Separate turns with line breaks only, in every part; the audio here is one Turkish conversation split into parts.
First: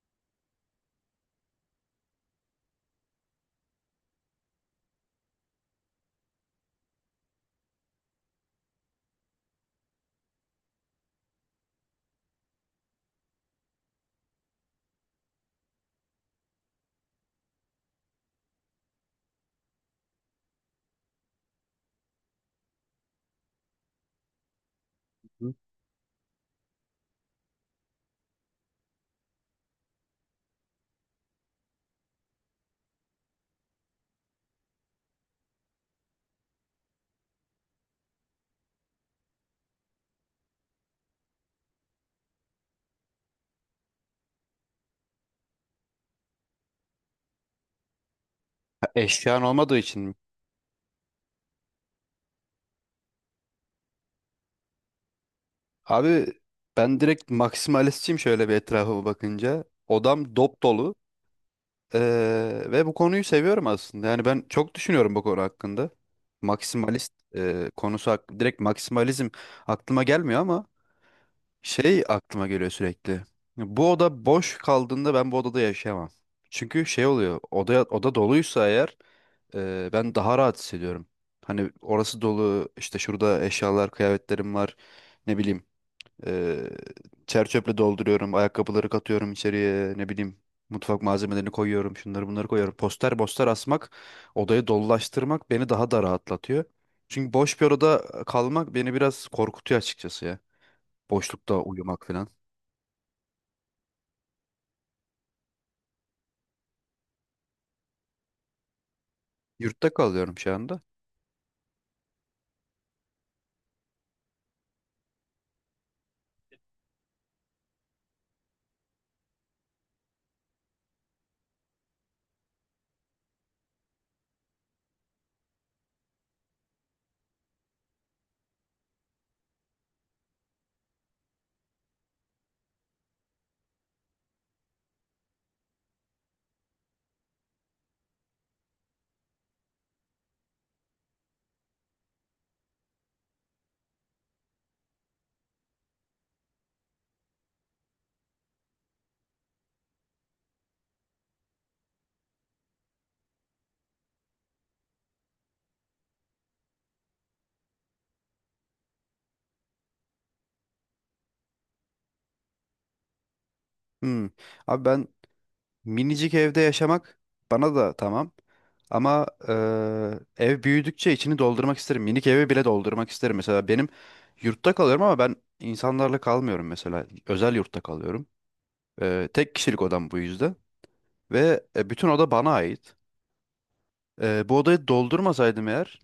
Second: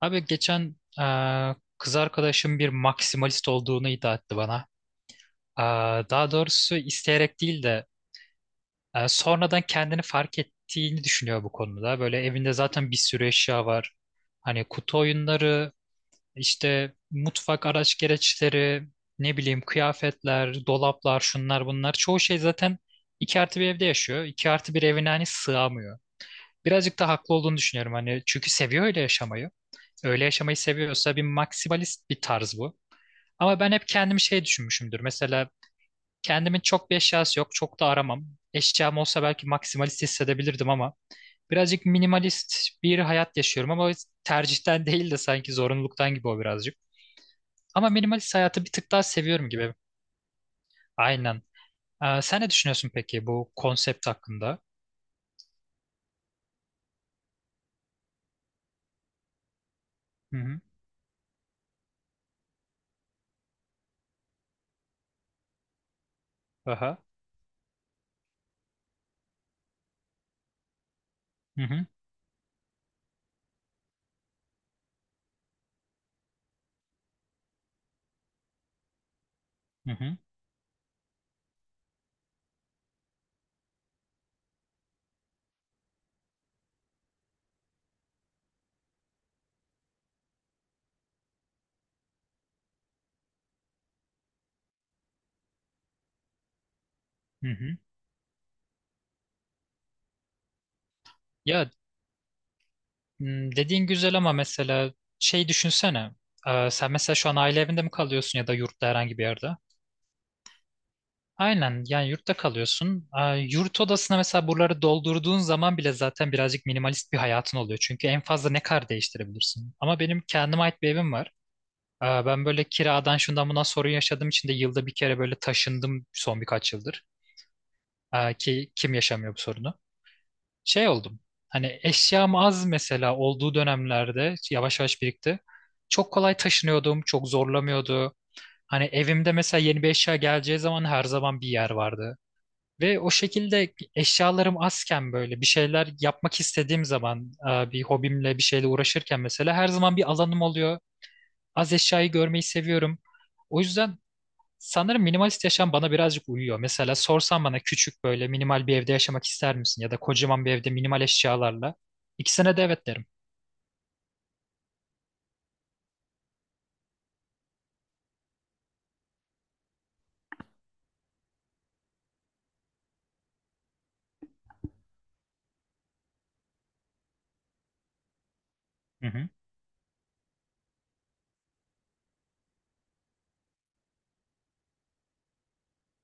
Abi geçen kız arkadaşım bir maksimalist olduğunu iddia etti bana. Eee, daha doğrusu isteyerek değil de sonradan kendini fark ettiğini düşünüyor bu konuda. Böyle evinde zaten bir sürü eşya var. Hani kutu oyunları, işte mutfak araç gereçleri, ne bileyim kıyafetler, dolaplar, şunlar bunlar. Çoğu şey zaten 2 artı bir evde yaşıyor. 2 artı bir evine hani sığamıyor. Birazcık da haklı olduğunu düşünüyorum. Hani çünkü seviyor öyle yaşamayı. Öyle yaşamayı seviyorsa bir maksimalist bir tarz bu. Ama ben hep kendimi şey düşünmüşümdür. Mesela kendimin çok bir eşyası yok. Çok da aramam. Eşyam olsa belki maksimalist hissedebilirdim ama birazcık minimalist bir hayat yaşıyorum ama tercihten değil de sanki zorunluluktan gibi o birazcık. Ama minimalist hayatı bir
Ha,
tık daha
eşyan
seviyorum gibi.
olmadığı için mi?
Aynen. Sen ne düşünüyorsun peki bu konsept hakkında?
Abi ben direkt maksimalistçiyim şöyle bir etrafıma bakınca. Odam
Hı hı.
dop dolu. Ve bu konuyu seviyorum aslında. Yani ben çok düşünüyorum bu konu hakkında.
Aha.
Maksimalist direkt maksimalizm aklıma gelmiyor ama
Hı hı.
şey aklıma geliyor sürekli. Bu oda boş kaldığında ben bu odada yaşayamam. Çünkü şey oluyor. Oda doluysa eğer
Hı
ben
hı.
daha rahat hissediyorum. Hani orası dolu, işte şurada eşyalar, kıyafetlerim var. Ne bileyim, ee, çer çöple dolduruyorum, ayakkabıları katıyorum içeriye, ne bileyim. Mutfak malzemelerini koyuyorum, şunları bunları koyuyorum. Poster poster asmak, odayı dolulaştırmak beni daha da rahatlatıyor. Çünkü
Hı
boş bir
hı.
odada kalmak beni biraz korkutuyor açıkçası ya. Boşlukta
Ya,
uyumak falan.
Dediğin güzel ama mesela şey düşünsene. Sen mesela şu an aile evinde mi kalıyorsun ya da yurtta herhangi bir yerde?
Yurtta kalıyorum şu anda.
Aynen yani yurtta kalıyorsun. Yurt odasına mesela buraları doldurduğun zaman bile zaten birazcık minimalist bir hayatın oluyor. Çünkü en fazla ne kadar değiştirebilirsin? Ama benim kendime ait bir evim var. Ben böyle kiradan şundan buna sorun yaşadığım için de yılda bir kere böyle taşındım son birkaç yıldır. Ki kim yaşamıyor bu sorunu? Şey oldum. Hani eşyam az mesela olduğu dönemlerde yavaş yavaş birikti. Çok kolay taşınıyordum, çok zorlamıyordu. Hani evimde mesela yeni bir eşya geleceği zaman her zaman bir yer vardı. Ve o şekilde eşyalarım azken böyle bir şeyler yapmak istediğim zaman bir hobimle bir şeyle uğraşırken mesela her zaman bir alanım oluyor. Az eşyayı görmeyi seviyorum. O yüzden sanırım minimalist yaşam bana birazcık uyuyor. Mesela sorsan bana küçük böyle minimal bir evde yaşamak ister misin? Ya da kocaman bir evde minimal eşyalarla. İkisine de evet derim.
Hmm. Abi ben minicik evde yaşamak bana da tamam. Ama ev büyüdükçe içini doldurmak isterim. Minik evi bile doldurmak isterim. Mesela benim yurtta kalıyorum ama ben insanlarla kalmıyorum mesela. Özel yurtta kalıyorum.
Hı hı.
Tek kişilik odam bu yüzden. Ve bütün oda bana ait. Bu odayı doldurmasaydım eğer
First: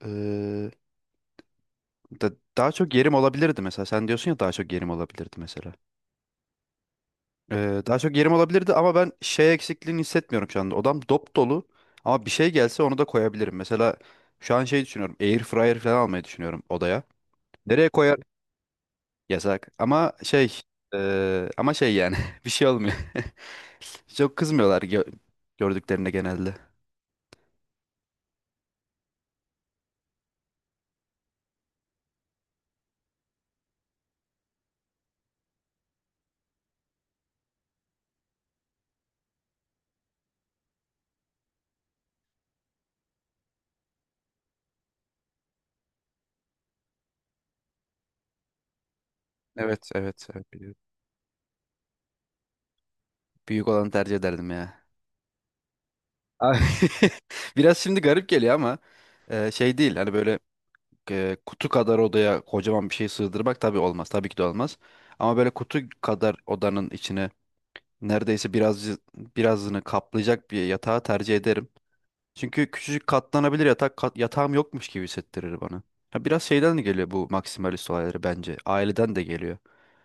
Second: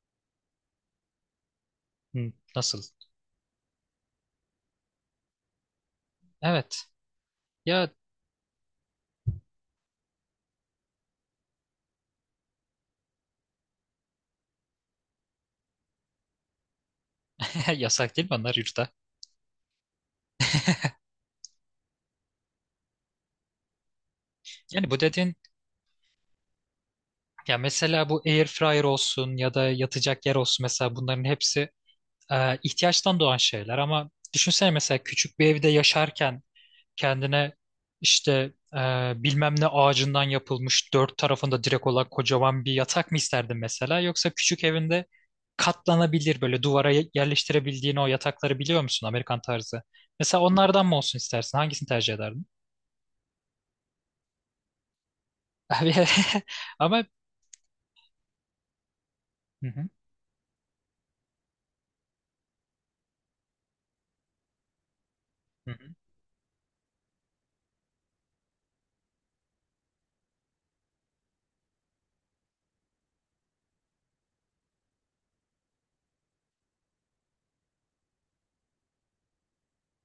eee,
Hı,
daha
nasıl?
çok yerim olabilirdi mesela. Sen diyorsun ya daha çok yerim olabilirdi mesela.
Evet. Ya,
Daha çok yerim olabilirdi ama ben şey eksikliğini hissetmiyorum şu anda. Odam dop dolu ama bir şey gelse onu da koyabilirim. Mesela şu an şey düşünüyorum. Air fryer falan almayı düşünüyorum odaya. Nereye
yasak
koyar?
değil mi onlar yurtta?
Yasak. Ama şey ama şey yani bir şey olmuyor. Çok kızmıyorlar
Yani bu
gö-
dediğin
gördüklerinde genelde.
ya mesela bu air fryer olsun ya da yatacak yer olsun mesela bunların hepsi ihtiyaçtan doğan şeyler ama düşünsene mesela küçük bir evde yaşarken kendine işte e, bilmem ne ağacından yapılmış dört tarafında direk olan kocaman bir yatak mı isterdin mesela yoksa küçük evinde katlanabilir böyle duvara yerleştirebildiğin o yatakları biliyor musun Amerikan tarzı?
Evet evet,
Mesela
evet, biliyorum.
onlardan mı olsun istersin? Hangisini tercih ederdin?
Büyük olanı tercih ederdim ya.
Abi,
Ay,
ama
biraz şimdi garip geliyor ama
hı
şey
hı,
değil. Hani böyle kutu kadar odaya kocaman bir şey sığdırmak tabii olmaz. Tabii ki de olmaz. Ama böyle
hı
kutu
hı,
kadar odanın içine neredeyse birazını kaplayacak bir yatağı tercih ederim. Çünkü küçücük katlanabilir yatağım yokmuş gibi hissettirir bana. Ha, biraz şeyden de geliyor bu maksimalist olayları bence. Aileden de geliyor.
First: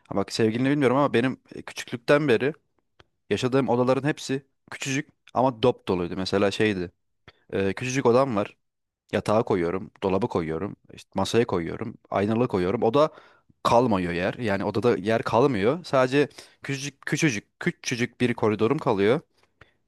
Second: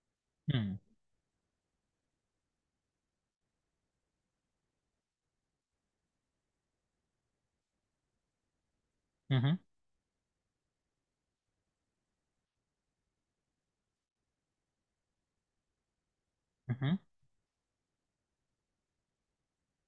Ha, bak sevgilini bilmiyorum ama benim küçüklükten beri yaşadığım odaların hepsi küçücük ama dop doluydu. Mesela şeydi. Küçücük odam var.
hı
Yatağa
hı,
koyuyorum, dolaba koyuyorum, işte masaya koyuyorum, aynalığa koyuyorum. O da kalmıyor yer. Yani odada yer kalmıyor. Sadece
hı hı.
küçücük küçücük küçücük bir koridorum kalıyor.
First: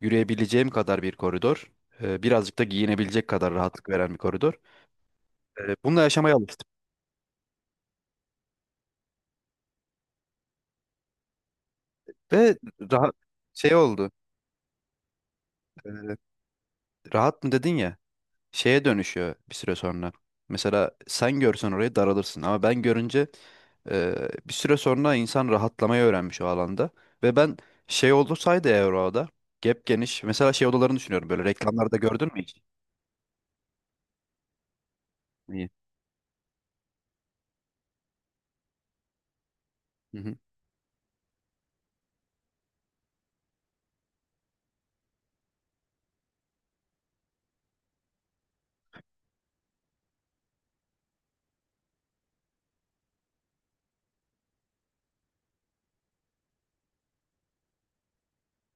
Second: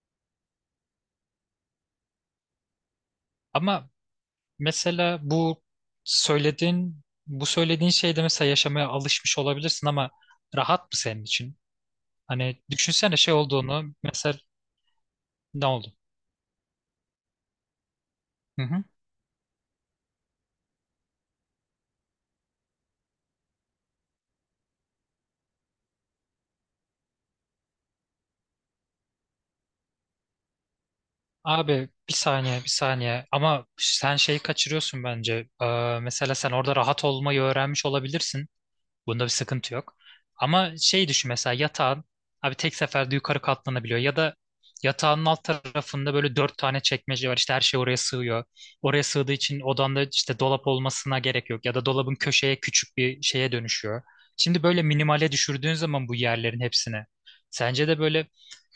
Yürüyebileceğim kadar bir koridor. Birazcık da giyinebilecek kadar rahatlık
Ama
veren bir koridor.
mesela bu
Bununla yaşamaya alıştım.
söylediğin şeyde mesela yaşamaya alışmış olabilirsin ama rahat mı senin için?
Ve
Hani
rahat
düşünsene şey
şey
olduğunu
oldu.
mesela. Ne oldu?
Ee, Rahat mı dedin ya?
Hı hı.
Şeye dönüşüyor bir süre sonra. Mesela sen görsen orayı daralırsın ama ben görünce e, bir süre sonra insan rahatlamayı öğrenmiş o alanda. Ve ben şey olursaydı eğer orada gep geniş mesela şey odalarını düşünüyorum böyle
Abi,
reklamlarda
bir
gördün mü hiç?
saniye bir saniye ama sen şeyi kaçırıyorsun bence.
İyi.
Mesela sen orada rahat olmayı öğrenmiş olabilirsin. Bunda bir sıkıntı yok.
Hı hı.
Ama şey düşün mesela yatağın abi tek seferde yukarı katlanabiliyor ya da yatağın alt tarafında böyle dört tane çekmece var işte her şey oraya sığıyor. Oraya sığdığı için odanda işte dolap olmasına gerek yok ya da dolabın köşeye küçük bir şeye dönüşüyor. Şimdi böyle minimale düşürdüğün zaman bu yerlerin hepsine sence de böyle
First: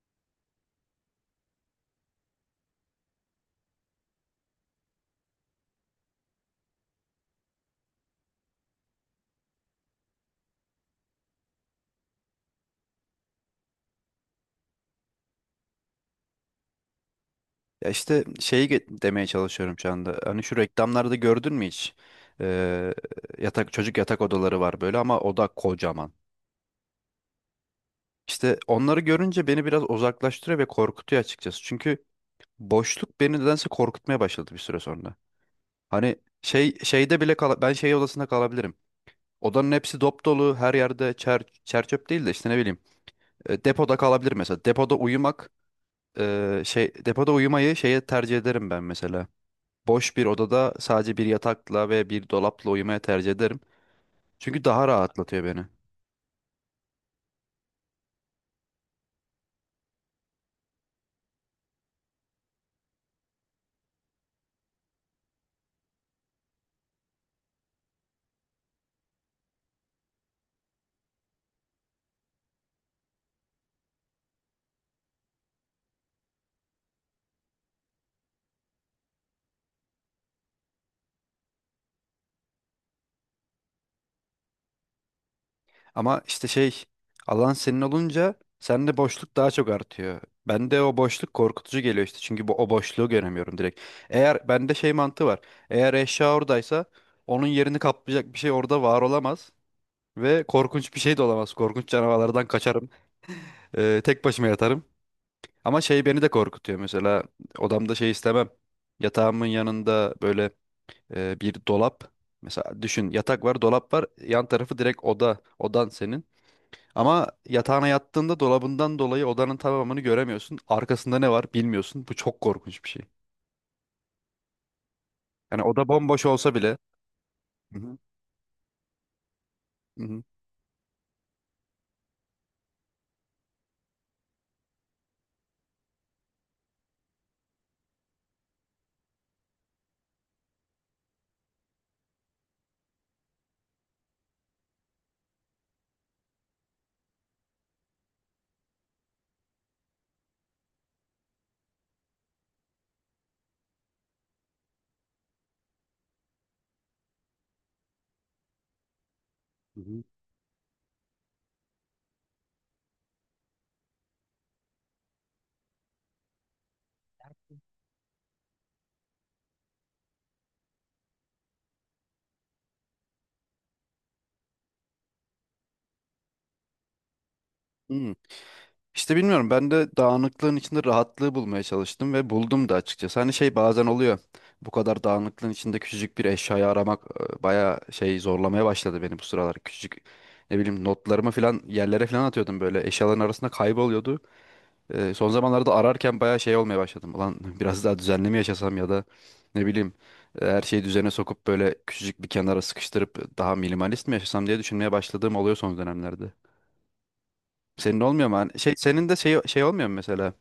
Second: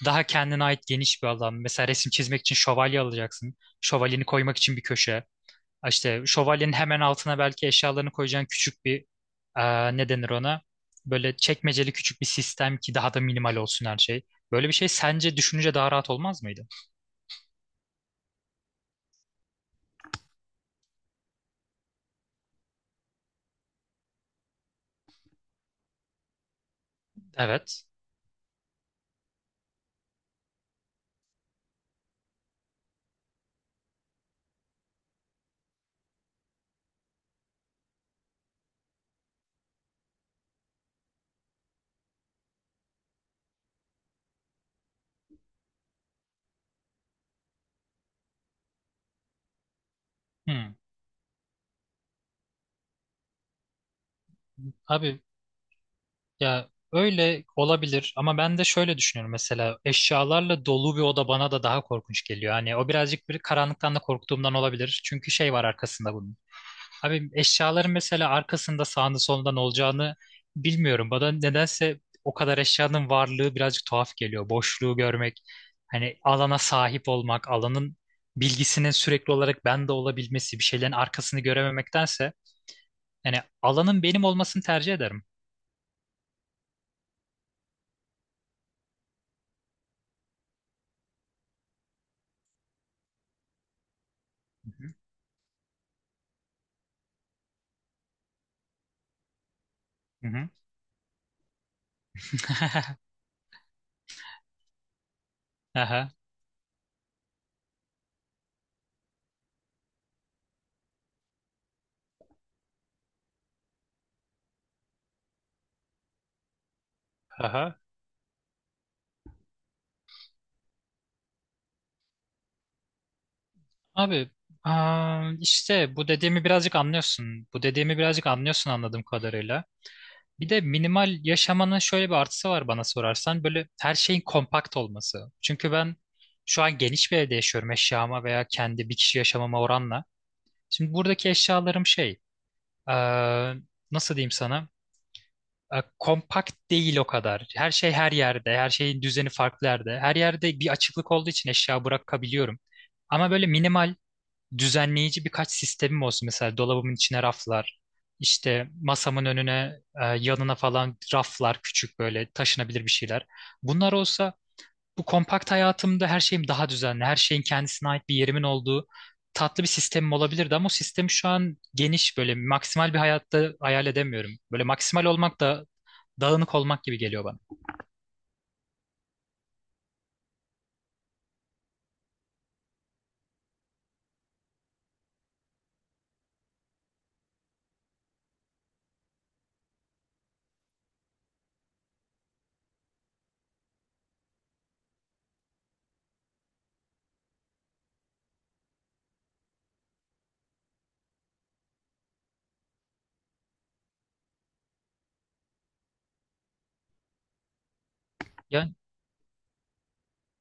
daha kendine ait geniş bir alan. Mesela resim çizmek için şövalye alacaksın. Şövalyeni koymak için bir köşe. İşte şövalyenin hemen altına belki eşyalarını koyacağın küçük bir ne denir ona? Böyle çekmeceli küçük bir sistem ki daha da minimal olsun her şey. Böyle bir şey sence düşününce daha rahat olmaz mıydı?
Ya işte demeye çalışıyorum şu anda. Hani şu reklamlarda gördün mü hiç? E, Çocuk yatak odaları var böyle ama oda kocaman.
Evet.
İşte onları görünce beni biraz uzaklaştırıyor ve korkutuyor açıkçası. Çünkü boşluk beni nedense korkutmaya başladı bir süre sonra. Hani ben şey odasında kalabilirim. Odanın hepsi dop dolu, her yerde çer çöp değil de işte ne bileyim. Depoda kalabilir mesela. Depoda uyumak depoda uyumayı şeye tercih ederim ben mesela. Boş bir odada
Hmm.
sadece bir yatakla ve bir dolapla uyumaya tercih ederim. Çünkü daha
Abi,
rahatlatıyor beni.
ya öyle olabilir ama ben de şöyle düşünüyorum mesela eşyalarla dolu bir oda bana da daha korkunç geliyor. Hani o birazcık bir karanlıktan da korktuğumdan olabilir. Çünkü şey var arkasında bunun. Abi, eşyaların mesela arkasında sağında solunda ne olacağını bilmiyorum. Bana nedense o kadar eşyanın varlığı birazcık tuhaf geliyor. Boşluğu görmek, hani alana sahip olmak, alanın bilgisinin sürekli olarak bende olabilmesi, bir şeylerin arkasını görememektense yani alanın benim olmasını tercih ederim.
Ama işte şey alan senin olunca sende boşluk daha çok artıyor. Bende o boşluk korkutucu geliyor işte çünkü o boşluğu göremiyorum direkt.
Hı
Bende
hı.
şey mantığı var. Eğer eşya oradaysa onun yerini kaplayacak bir şey orada var olamaz.
Hı
Ve
hı.
korkunç bir şey de olamaz. Korkunç canavarlardan kaçarım. Tek başıma yatarım. Ama şey
Aha.
beni de korkutuyor mesela odamda şey istemem. Yatağımın yanında böyle bir dolap. Mesela düşün yatak var dolap var yan tarafı direkt oda. Odan senin. Ama
Aha.
yatağına yattığında dolabından dolayı odanın tamamını göremiyorsun. Arkasında ne var bilmiyorsun. Bu çok korkunç bir şey.
Abi,
Yani oda
işte bu
bomboş
dediğimi
olsa
birazcık
bile.
anlıyorsun. Bu
Hı hı,
dediğimi birazcık anlıyorsun anladığım kadarıyla.
hı hı,
Bir de minimal yaşamanın şöyle bir artısı var bana sorarsan. Böyle her şeyin kompakt olması. Çünkü ben şu an geniş bir evde yaşıyorum eşyama veya kendi bir kişi yaşamama oranla. Şimdi buradaki eşyalarım şey, aa, nasıl diyeyim sana? Kompakt değil o kadar. Her şey her yerde. Her şeyin düzeni farklı yerde. Her yerde bir açıklık olduğu için eşya bırakabiliyorum. Ama böyle minimal düzenleyici birkaç sistemim olsun. Mesela dolabımın içine raflar, işte masamın önüne,
hı hı.
yanına falan raflar, küçük böyle taşınabilir bir şeyler. Bunlar olsa bu kompakt hayatımda her şeyim daha düzenli, her şeyin kendisine ait bir yerimin olduğu tatlı bir sistemim olabilirdi ama o sistemi şu an geniş böyle maksimal bir hayatta hayal edemiyorum. Böyle maksimal olmak da dağınık olmak gibi geliyor bana.
Hı. İşte bilmiyorum, ben de dağınıklığın içinde rahatlığı bulmaya çalıştım ve buldum da açıkçası. Hani şey bazen oluyor. Bu kadar dağınıklığın içinde küçücük bir eşyayı aramak bayağı şey zorlamaya başladı beni bu sıralar. Küçücük ne bileyim notlarımı falan yerlere falan atıyordum böyle. Eşyaların arasında kayboluyordu. Son zamanlarda ararken bayağı şey olmaya başladım. Ulan biraz daha düzenli mi yaşasam ya da ne bileyim her şeyi düzene sokup böyle küçücük bir kenara sıkıştırıp daha minimalist mi yaşasam diye düşünmeye başladığım oluyor son dönemlerde. Senin olmuyor mu? Hani
Ya,
şey, senin de şey, şey olmuyor mu mesela?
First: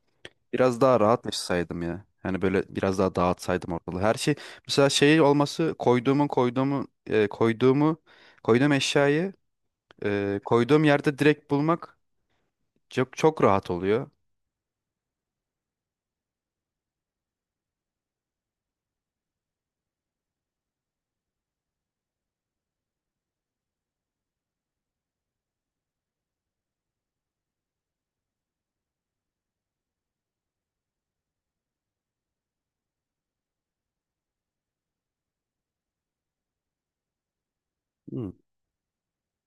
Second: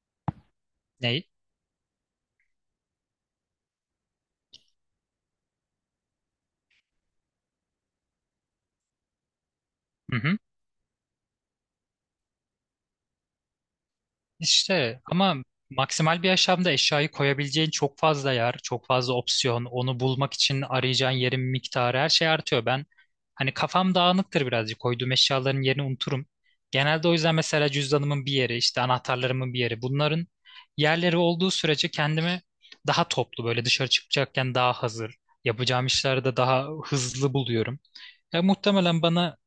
Biraz daha rahat
ne?
yaşasaydım ya. Yani böyle biraz daha dağıtsaydım ortalığı. Her şey mesela şey olması koyduğum eşyayı koyduğum yerde direkt bulmak çok çok rahat oluyor.
İşte ama maksimal bir yaşamda eşyayı koyabileceğin çok fazla yer, çok fazla opsiyon, onu bulmak için arayacağın yerin miktarı her şey artıyor. Ben hani kafam dağınıktır birazcık koyduğum eşyaların yerini unuturum. Genelde o yüzden mesela cüzdanımın bir yeri, işte anahtarlarımın bir yeri bunların yerleri olduğu sürece kendimi daha toplu böyle dışarı çıkacakken daha hazır, yapacağım işlerde daha hızlı buluyorum. Ya muhtemelen bana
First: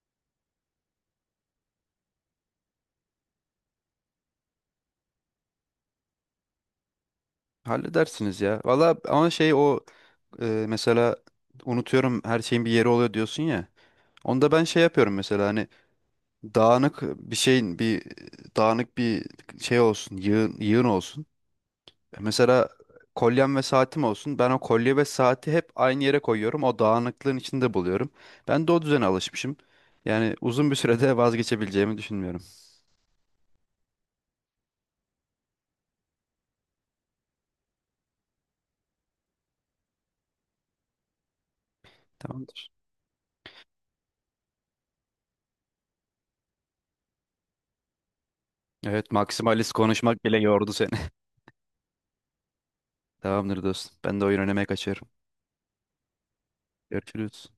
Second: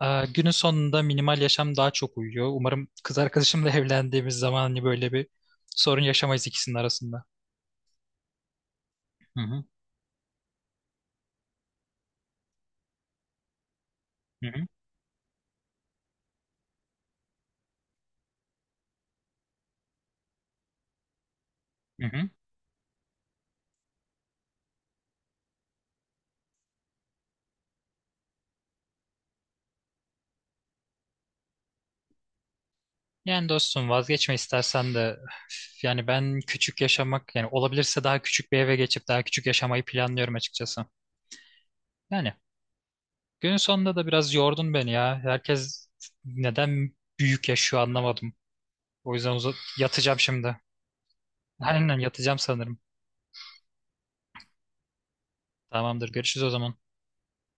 Günün sonunda minimal yaşam daha çok uyuyor. Umarım kız arkadaşımla evlendiğimiz zaman hani böyle bir sorun yaşamayız ikisinin arasında.
Halledersiniz ya. Valla ama
Hı
şey
hı,
o mesela unutuyorum, her şeyin bir yeri oluyor diyorsun ya.
hı
Onda ben
hı,
şey yapıyorum mesela hani dağınık bir şeyin bir dağınık bir şey olsun, yığın, yığın olsun.
hı hı.
Mesela kolyem ve saatim olsun. Ben o kolye ve saati hep aynı yere koyuyorum. O dağınıklığın içinde buluyorum. Ben de o düzene alışmışım. Yani uzun bir sürede vazgeçebileceğimi düşünmüyorum.
Yani dostum vazgeçme istersen de üf, yani ben küçük yaşamak yani olabilirse daha küçük bir eve geçip daha küçük yaşamayı planlıyorum açıkçası. Yani
Tamamdır.
günün sonunda da biraz yordun beni ya. Herkes neden büyük yaşıyor anlamadım.
Evet,
O yüzden
maksimalist
yatacağım
konuşmak bile
şimdi.
yordu seni.
Aynen yatacağım sanırım.
Tamamdır dostum. Ben de oyun oynamaya kaçıyorum.
Tamamdır görüşürüz o zaman.
Görüşürüz.